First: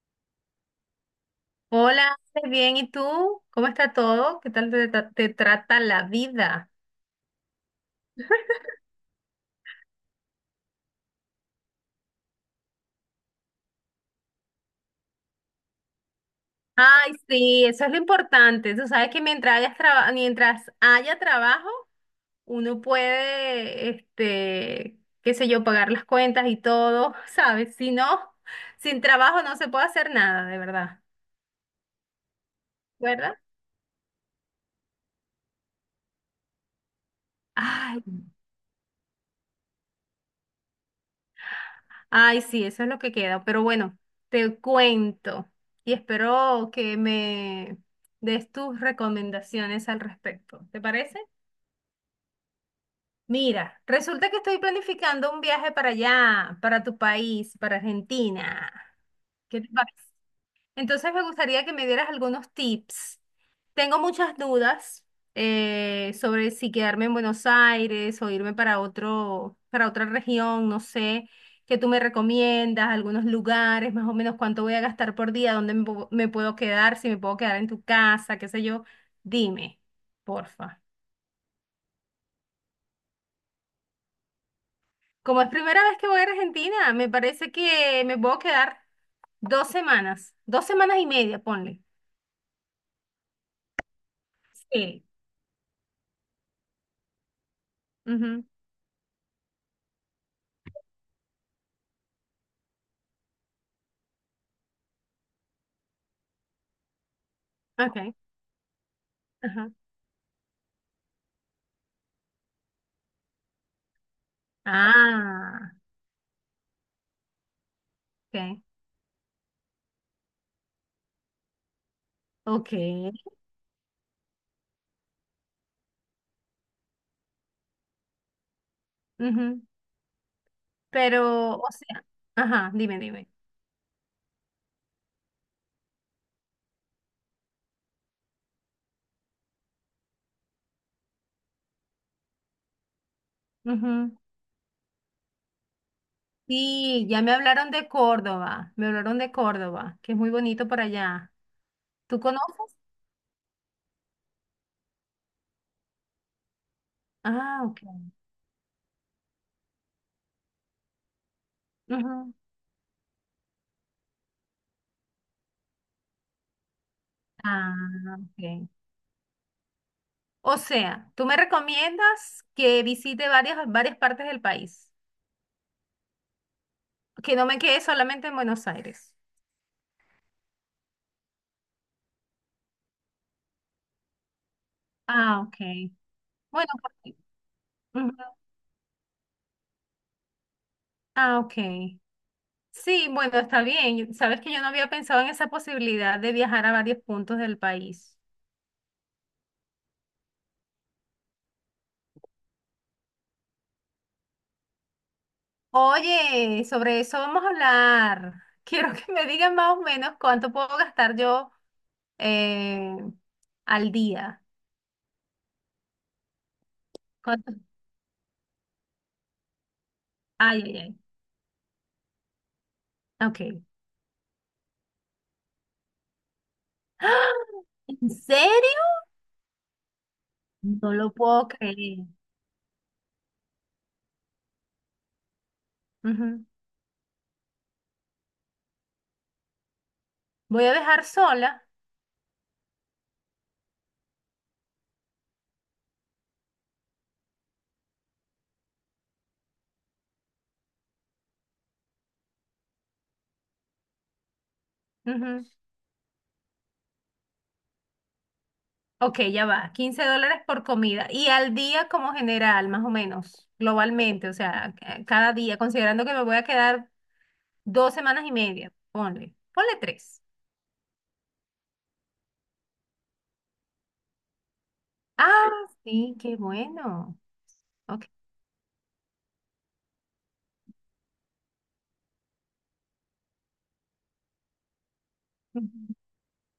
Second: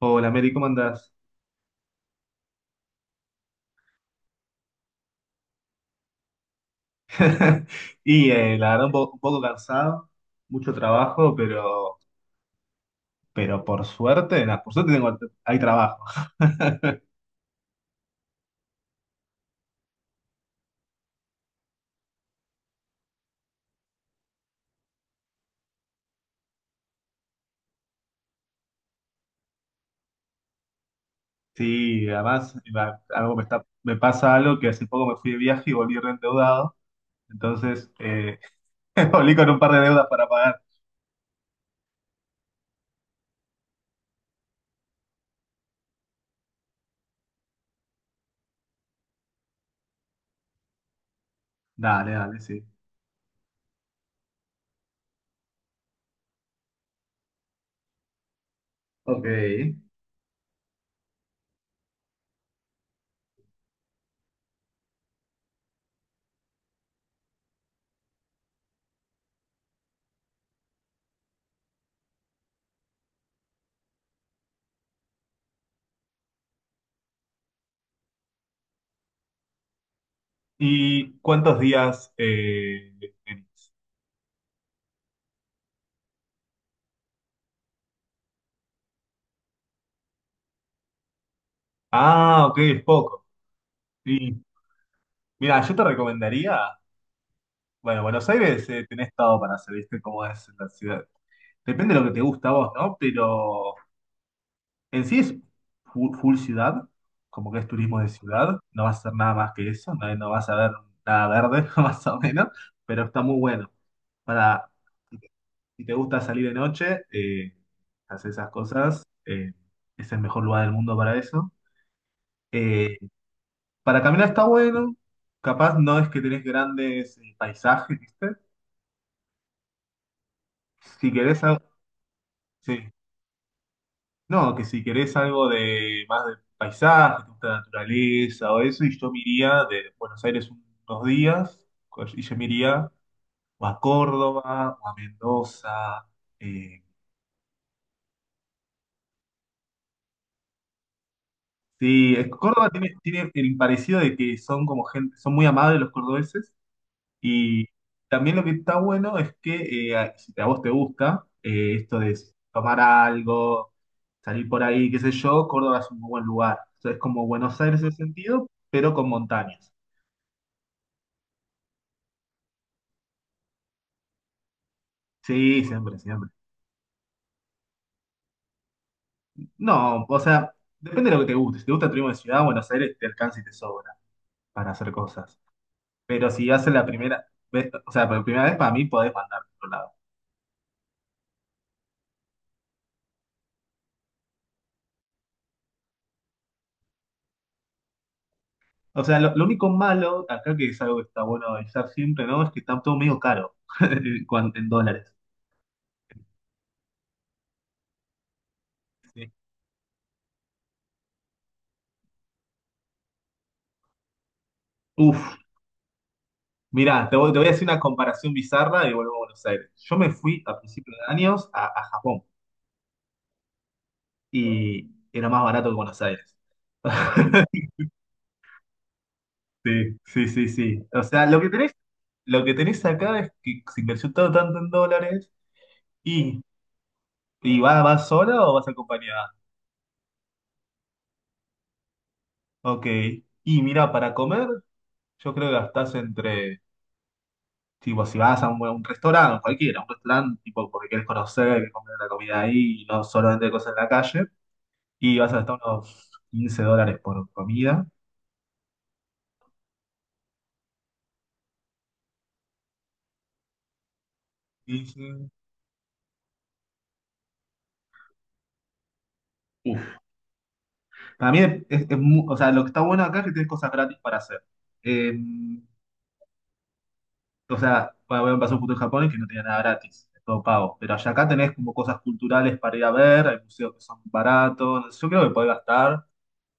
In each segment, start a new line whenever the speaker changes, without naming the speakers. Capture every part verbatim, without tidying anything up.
Hola, Mary, ¿cómo andás?
Hola, Ale, bien, ¿y tú? ¿Cómo está todo? ¿Qué tal te, tra- te trata la vida?
Y eh, la verdad, un, po- un poco cansado, mucho trabajo, pero, pero por suerte, nada, por suerte tengo, hay trabajo.
Ay, sí, eso es lo importante. Tú sabes que mientras hayas traba- mientras haya trabajo, uno puede, este, qué sé yo, pagar las cuentas y todo, ¿sabes? Si no, sin trabajo no se puede hacer nada, de verdad,
Sí, además, va- algo
¿verdad?
me está, me pasa algo, que hace poco me fui de viaje y volví reendeudado, entonces,
Ay.
eh, volví con un par de deudas para pagar.
Ay, sí, eso es lo que queda. Pero bueno, te cuento y espero que me des tus recomendaciones al respecto. ¿Te parece?
Dale, dale, sí.
Mira, resulta que estoy planificando un viaje para allá, para tu país, para Argentina.
Ok.
¿Qué te parece? Entonces me gustaría que me dieras algunos tips. Tengo muchas dudas eh, sobre si quedarme en Buenos Aires o irme para otro, para otra región, no sé, qué tú me recomiendas, algunos lugares, más o menos cuánto voy a gastar por día, dónde me, pu- me puedo quedar, si me puedo quedar en tu casa, qué sé yo. Dime, porfa.
¿Y cuántos días eh, tenés?
Como es primera vez que voy a Argentina, me parece que me puedo quedar dos semanas, dos semanas y media, ponle.
Ah, ok, es poco. Y
Sí.
mira, yo te recomendaría. Bueno, Buenos
Ujú.
Aires, eh, tenés todo para hacer, ¿viste cómo es la ciudad? Depende de lo que te gusta a vos, ¿no? Pero en sí es fu- full, ciudad, como que es turismo de
Ok.
ciudad, no vas a hacer nada más que
Ajá.
eso, no, no vas a ver nada verde, más o menos, pero está muy bueno. Para,
Ah,
si te gusta salir de noche, eh, hacer esas
ok,
cosas, eh, es el mejor lugar del mundo para eso.
ok.
Eh, para caminar está bueno, capaz no es que tenés grandes eh, paisajes, ¿viste?
Ujú.
Si
Pero,
querés, algo-
o sea, ajá,
sí.
dime, dime.
No, que si querés algo de más de paisaje, te gusta la naturaleza o eso, y yo me iría de Buenos Aires un- unos días, co- y yo me iría o a
Ujú.
Córdoba o a Mendoza. Eh,
Sí, ya me hablaron de Córdoba, me hablaron de Córdoba, que es muy bonito por allá.
sí,
¿Tú
es, Córdoba
conoces?
tiene, tiene el parecido de que son como gente, son muy amables los cordobeses,
Ah,
y
ok.
también lo que está bueno es que, eh, a- si a vos te gusta, eh, esto de
Ujú.
tomar algo, salir por ahí, qué sé yo, Córdoba es un muy buen lugar. O sea, es como Buenos
Ah,
Aires en ese sentido,
ok.
pero con montañas.
O sea, tú me recomiendas que visite varias, varias partes del país,
Sí, siempre, siempre.
que no me quede solamente en Buenos Aires.
No, o sea, depende de lo que te guste. Si te gusta Turismo de Ciudad, Buenos Aires te alcanza y te sobra para hacer cosas.
Ah, ok.
Pero si
Bueno,
haces la
porque-
primera vez, o sea,
ujú.
por primera vez, para mí podés mandar a otro lado.
Ah, ok. Sí, bueno, está bien. Sabes que yo no había pensado en esa posibilidad de viajar a varios puntos del país.
O sea, lo, lo único malo acá, que es algo que está bueno avisar siempre, ¿no?, es que está todo medio caro cuan- en dólares.
Oye, sobre eso vamos a hablar. Quiero que me
Sí.
digan más o menos cuánto puedo gastar yo eh, al día.
Uf, mirá, te voy, te voy a
¿Cuánto?
hacer una comparación bizarra y vuelvo a Buenos Aires. Yo me fui a
Ay,
principios
ay,
de años a, a Japón
ay. Ok.
y era más barato que Buenos Aires.
¡Ah! ¿En serio?
Sí, sí, sí, sí.
No
O
lo
sea, lo que
puedo
tenés
creer.
Lo que tenés acá es que se invirtió todo tanto en dólares y,
Ujú.
y va, ¿vas sola o vas acompañada?
Voy a dejar sola.
Ok. Y mira, para comer, yo creo que gastás entre, tipo, si vas a un, un restaurante, cualquiera, un restaurante, tipo, porque quieres conocer, quieres comer la comida ahí y no solamente cosas en la calle, y vas a
Ujú.
gastar unos quince dólares por comida.
Ok, ya va. Quince dólares por comida. Y al día como general, más o menos, globalmente, o sea,
Y,
ca-
sí,
cada día, considerando que me voy a quedar dos semanas y media, ponle, ponle
uf.
tres.
También es, es mu-, o sea, lo que está bueno acá es que tenés cosas gratis para hacer. Eh,
Ah, sí, qué bueno.
O sea,
Ok.
bueno, voy a pasar un punto: en Japón en que no tenía nada gratis, es todo pago. Pero allá, acá tenés como cosas culturales para ir a ver, hay museos que son baratos. Yo creo que podés
Ujú.
gastar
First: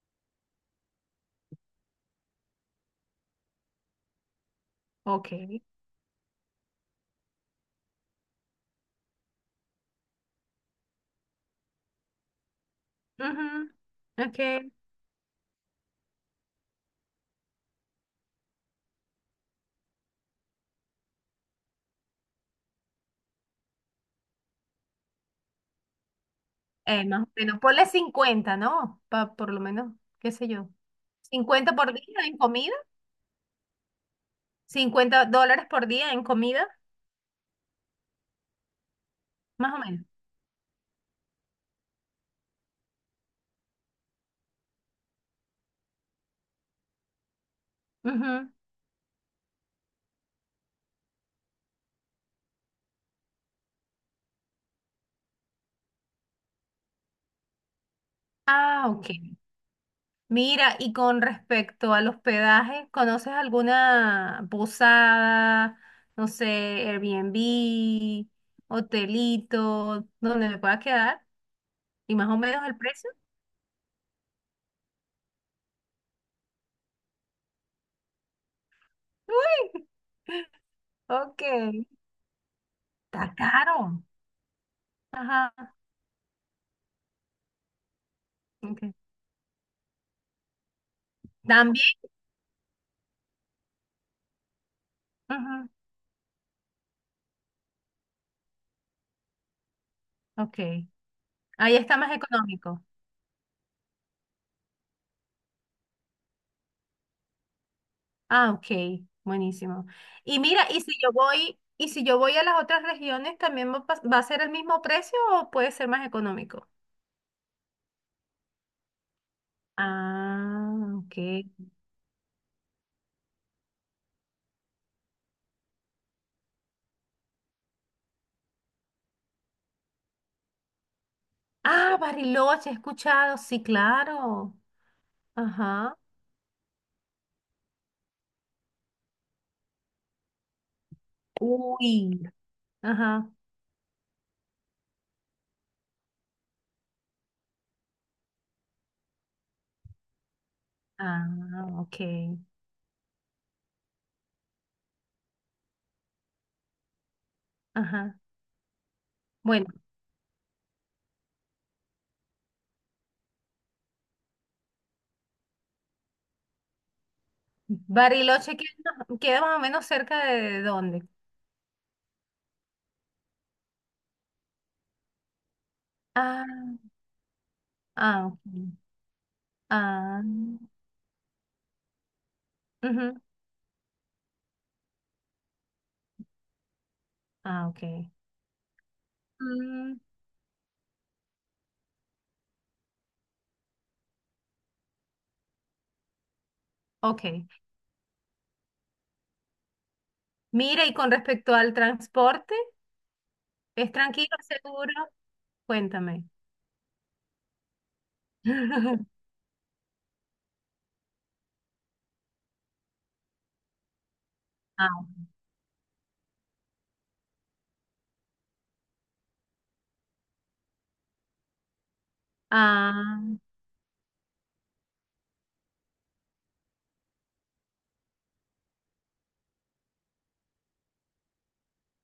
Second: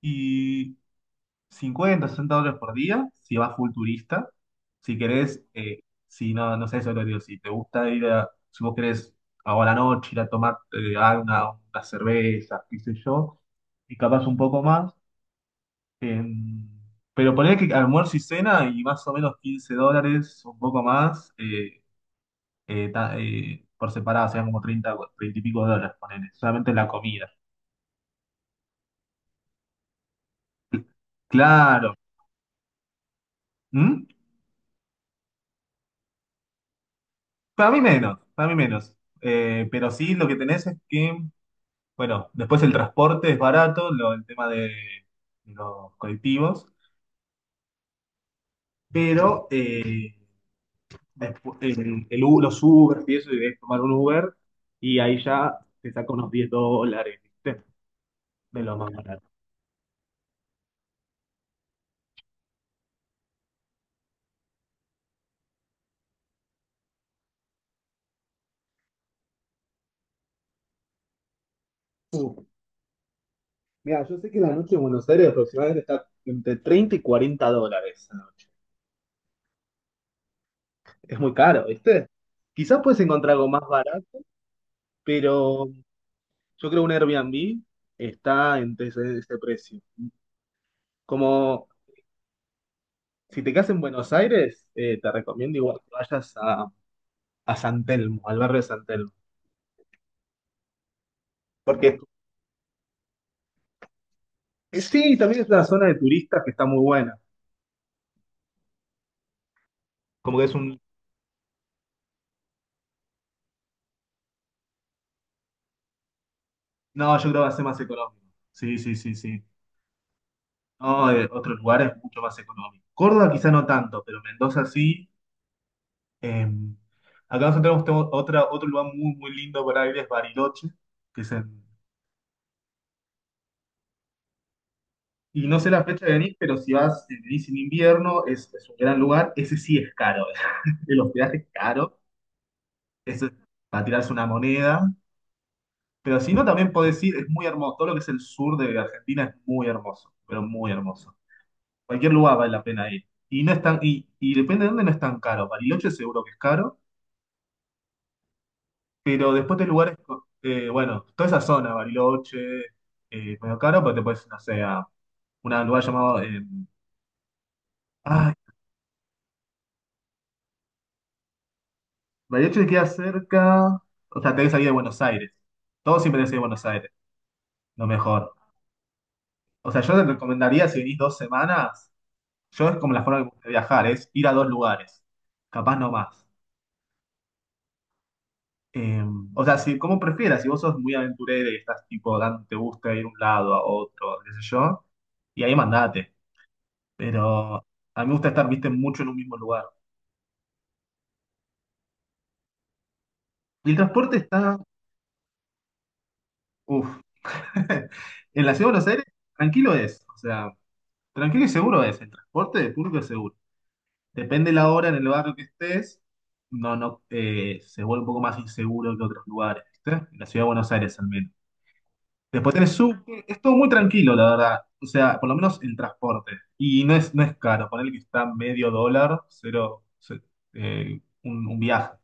y cincuenta, sesenta dólares por día si vas full turista. Si
Ok.
querés, eh, si no, no sé, eso es lo que digo, si te gusta ir a, si vos querés ahora a la noche ir a tomar, eh, alguna, una cerveza, qué sé yo,
Ujú.
y capaz un poco
Ok.
más. em, pero poner que almuerzo y cena, y más o menos quince dólares, un poco más. eh, eh, ta- eh, por separado serían como treinta o treinta y pico de dólares, ponele, solamente la
Eh, más
comida.
o menos, ponle cincuenta, ¿no? Pa- por lo menos, qué sé yo. Cincuenta por
Claro.
día en comida.
¿Mm?
cincuenta dólares por día en comida,
Para mí menos, para mí menos. Eh,
más o
pero
menos.
sí, lo que tenés es que, bueno, después el transporte es barato, lo- el tema de los colectivos,
Ujú.
pero, eh, despu- el, el U- los Uber y eso, y debes tomar un Uber y ahí ya te saca unos diez dólares, ¿viste? De lo
Ah,
más
ok. Mira, y con respecto al hospedaje, ¿conoces alguna posada, no sé, Airbnb, hotelito, donde me pueda quedar? ¿Y más o
barato.
menos el precio?
Mira, yo sé que la noche en Buenos Aires aproximadamente está entre treinta y cuarenta dólares la noche.
Uy,
Es muy
ok.
caro, ¿viste? Quizás puedes encontrar
Está
algo más
caro.
barato, pero
Ajá,
yo creo un Airbnb está entre
ok.
ese, ese precio. Como
También,
si te quedas en Buenos Aires, eh, te recomiendo
ujú,
igual que vayas a, a San Telmo, al barrio de San Telmo.
ok. Ahí
Porque,
está más económico.
eh, sí, también es una zona de turistas que está muy buena.
Ah, ok. Buenísimo.
Como
Y
que es
mira,
un...
y si yo voy, y si yo voy a las otras regiones, ¿también va a pas- va a ser el mismo precio o puede ser más económico?
No, yo creo que va a ser más económico. Sí, sí, sí, sí.
Ah,
No,
ok.
de otros lugares mucho más económico. Córdoba quizá no tanto, pero Mendoza sí. Eh, acá nosotros tenemos tenemos otra, otro lugar muy, muy lindo para ir, es Bariloche, que es en-
Ah, Bariloche, he escuchado, sí, claro.
y no sé la
Ajá.
fecha de venir, pero si vas, si venís en invierno, es, es un gran lugar. Ese sí es caro, el hospedaje es caro,
Uy.
eso
Ajá.
es para tirarse una moneda. Pero si no, también podés ir, es muy hermoso. Todo lo que es el sur de Argentina es muy hermoso, pero muy hermoso.
Ah, ok.
Cualquier lugar vale la pena ir. Y no es tan, y, y depende de dónde, no es tan caro. Bariloche seguro que es caro.
Ajá.
Pero después, de
Bueno,
lugares, co- eh, bueno, toda esa zona, Bariloche, eh, medio caro, pero te puedes, no sé, a un lugar llamado. eh, ay,
Bariloche queda, queda más o menos cerca de dónde.
Bariloche te queda cerca. O sea, te que salir de Buenos Aires. Todo siempre tenés que ir a
Ah,
Buenos Aires, lo
ah,
mejor.
ok.
O sea, yo te
Ah,
recomendaría si venís dos semanas, yo, es como la
ujú.
forma que me gusta viajar, es ir a dos lugares, capaz no más.
Ah, ok.
Eh, o sea, si,
Mm,
como prefieras, si vos sos muy aventurero y estás tipo, dan- te gusta ir a un lado, a otro, qué sé yo, y ahí mandate.
ok.
Pero a mí me gusta estar, viste, mucho en un mismo lugar.
Mira, y con respecto al transporte,
Y el
¿es
transporte
tranquilo,
está,
seguro? Cuéntame.
uff, en la ciudad de Buenos Aires, tranquilo es, o sea, tranquilo y seguro es, el transporte de público es seguro. Depende la hora
Ah,
en el barrio que estés, no, no, eh, se vuelve un poco más inseguro que otros lugares, ¿viste? En la ciudad de Buenos Aires al menos. Después tenés subte,
ah,
es todo muy tranquilo, la verdad. O sea, por lo menos el transporte. Y no es, no es caro, ponele que está medio dólar, cero, ce- eh, un, un viaje,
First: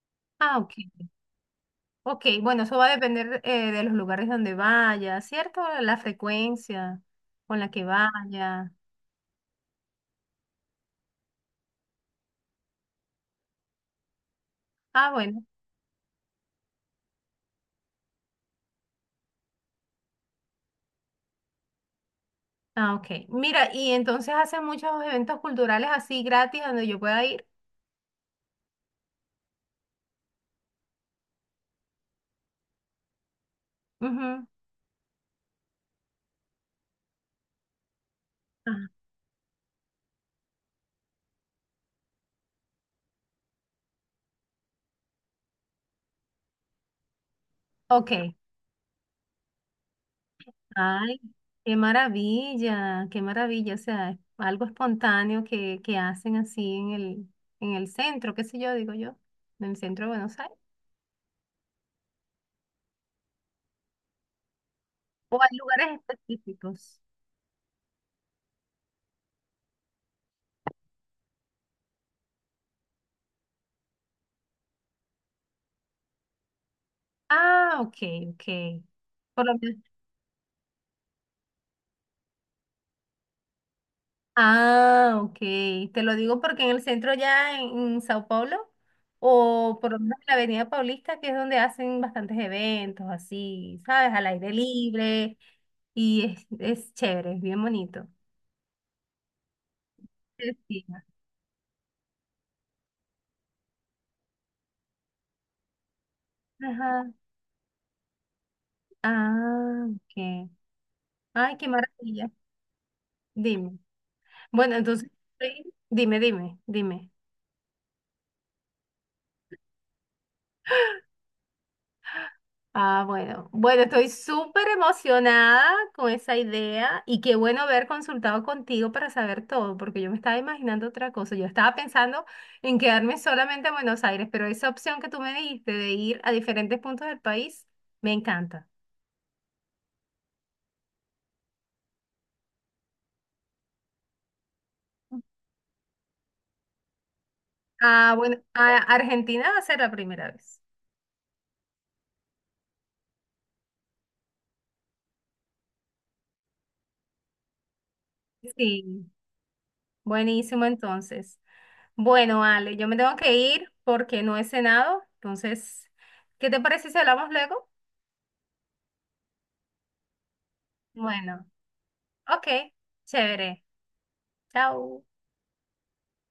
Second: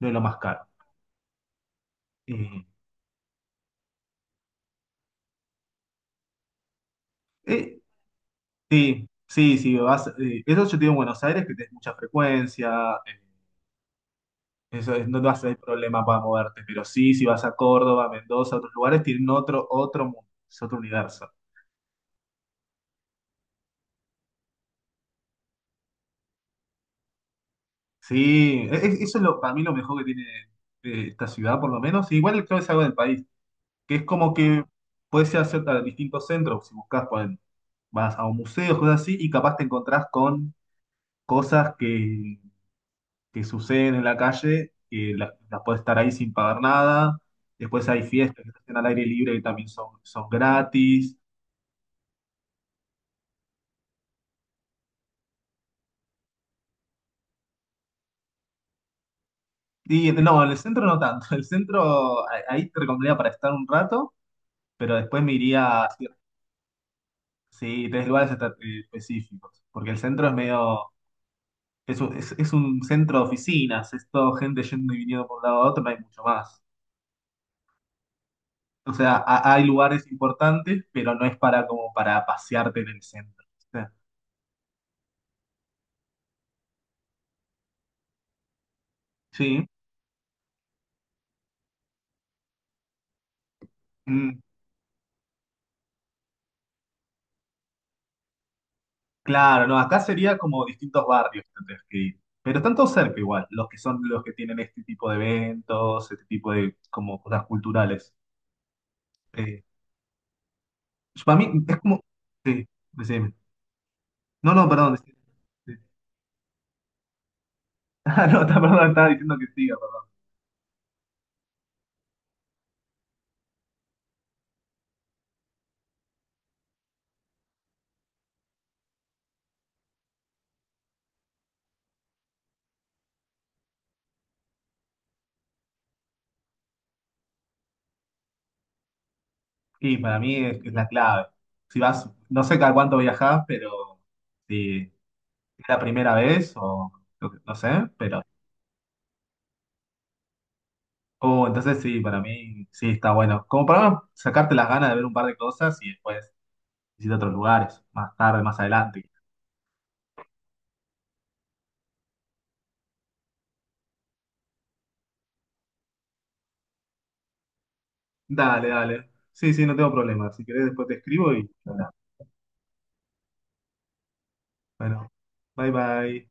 no es lo más
ah,
caro.
ok. Ok, bueno,
Eh,
eso va a depender eh, de los lugares donde vaya, ¿cierto? La frecuencia con la
eh,
que vaya.
Sí, sí, sí, vas, eh, eso yo te digo en Buenos Aires, que tenés mucha frecuencia, eh, eso es-
Ah,
no te vas a
bueno.
tener problema para moverte, pero sí, si vas a Córdoba, Mendoza, otros lugares, tienen otro, otro mundo, es otro universo.
Ah, ok. Mira, y entonces hacen muchos eventos culturales así gratis donde yo pueda ir.
Sí, e- e- eso es lo, para mí lo mejor que tiene, eh, esta ciudad, por lo menos, y igual creo que es algo del país, que es como
Ujú.
que puedes ir a cierta- distintos centros, si buscas, vas a un museo,
Ah,
cosas así, y capaz te encontrás con cosas que que suceden en la calle, que la- las puedes estar ahí sin pagar nada. Después hay
ok.
fiestas que se hacen al aire libre que también son, son gratis.
Ay, qué maravilla, qué maravilla. O sea, es algo espontáneo que, que hacen así en el, en el centro, qué sé yo, digo yo, en el centro de
Y
Buenos
no, en el
Aires.
centro no tanto. El centro, a- ahí te recomendaría para estar un rato, pero después me
O hay
iría a
lugares
cier-
específicos.
sí, tres lugares esta- eh, específicos. Porque el centro es medio. Es un, es, es un centro de oficinas, es todo gente yendo y viniendo por un lado a otro, no hay mucho más.
Ah, ok, ok.
O sea,
Por
ha-
lo
hay
menos.
lugares importantes, pero no es para, como para pasearte en el centro, ¿viste?
Ah, ok. Te lo digo porque en el centro ya en, en Sao Paulo,
Sí.
o por lo menos en la Avenida Paulista, que es donde hacen bastantes eventos así, ¿sabes? Al
Mm.
aire libre. Y es, es chévere, es bien bonito.
Claro, no, acá sería como
Festiva.
distintos barrios que tendrías que ir. Pero están todos cerca igual, los que son los que tienen este tipo de eventos, este tipo de
Ajá.
como cosas culturales. Eh,
Ah, ok.
para
Ay,
mí
qué
es como...
maravilla.
Sí, decime.
Dime.
No, no,
Bueno,
perdón.
entonces,
Decime.
sí,
Sí.
dime, dime, dime.
Ah, no, está- perdón, estaba diciendo que siga, perdón.
Ah, bueno. Bueno, estoy súper emocionada con esa idea y qué bueno haber consultado contigo para saber todo, porque yo me estaba imaginando otra cosa. Yo estaba pensando en quedarme solamente en Buenos Aires, pero esa opción que tú me dijiste de ir a diferentes puntos del país, me encanta.
Sí, para mí es, es la clave. Si vas, no sé cada cuánto viajás, pero si es la primera vez o lo que, no sé,
Ah,
pero...
bueno, a Argentina va a ser la primera vez.
Oh, entonces sí, para mí sí está bueno. Como para sacarte las ganas de ver un par de cosas y después... visita otros lugares, más tarde, más
Sí,
adelante.
buenísimo entonces. Bueno, Ale, yo me tengo que ir porque no he cenado, entonces, ¿qué te parece si hablamos luego?
Dale, dale. Sí, sí, no tengo problema. Si querés, después te escribo
Bueno,
y... Bueno,
ok, chévere. Chao.
bueno, bye bye.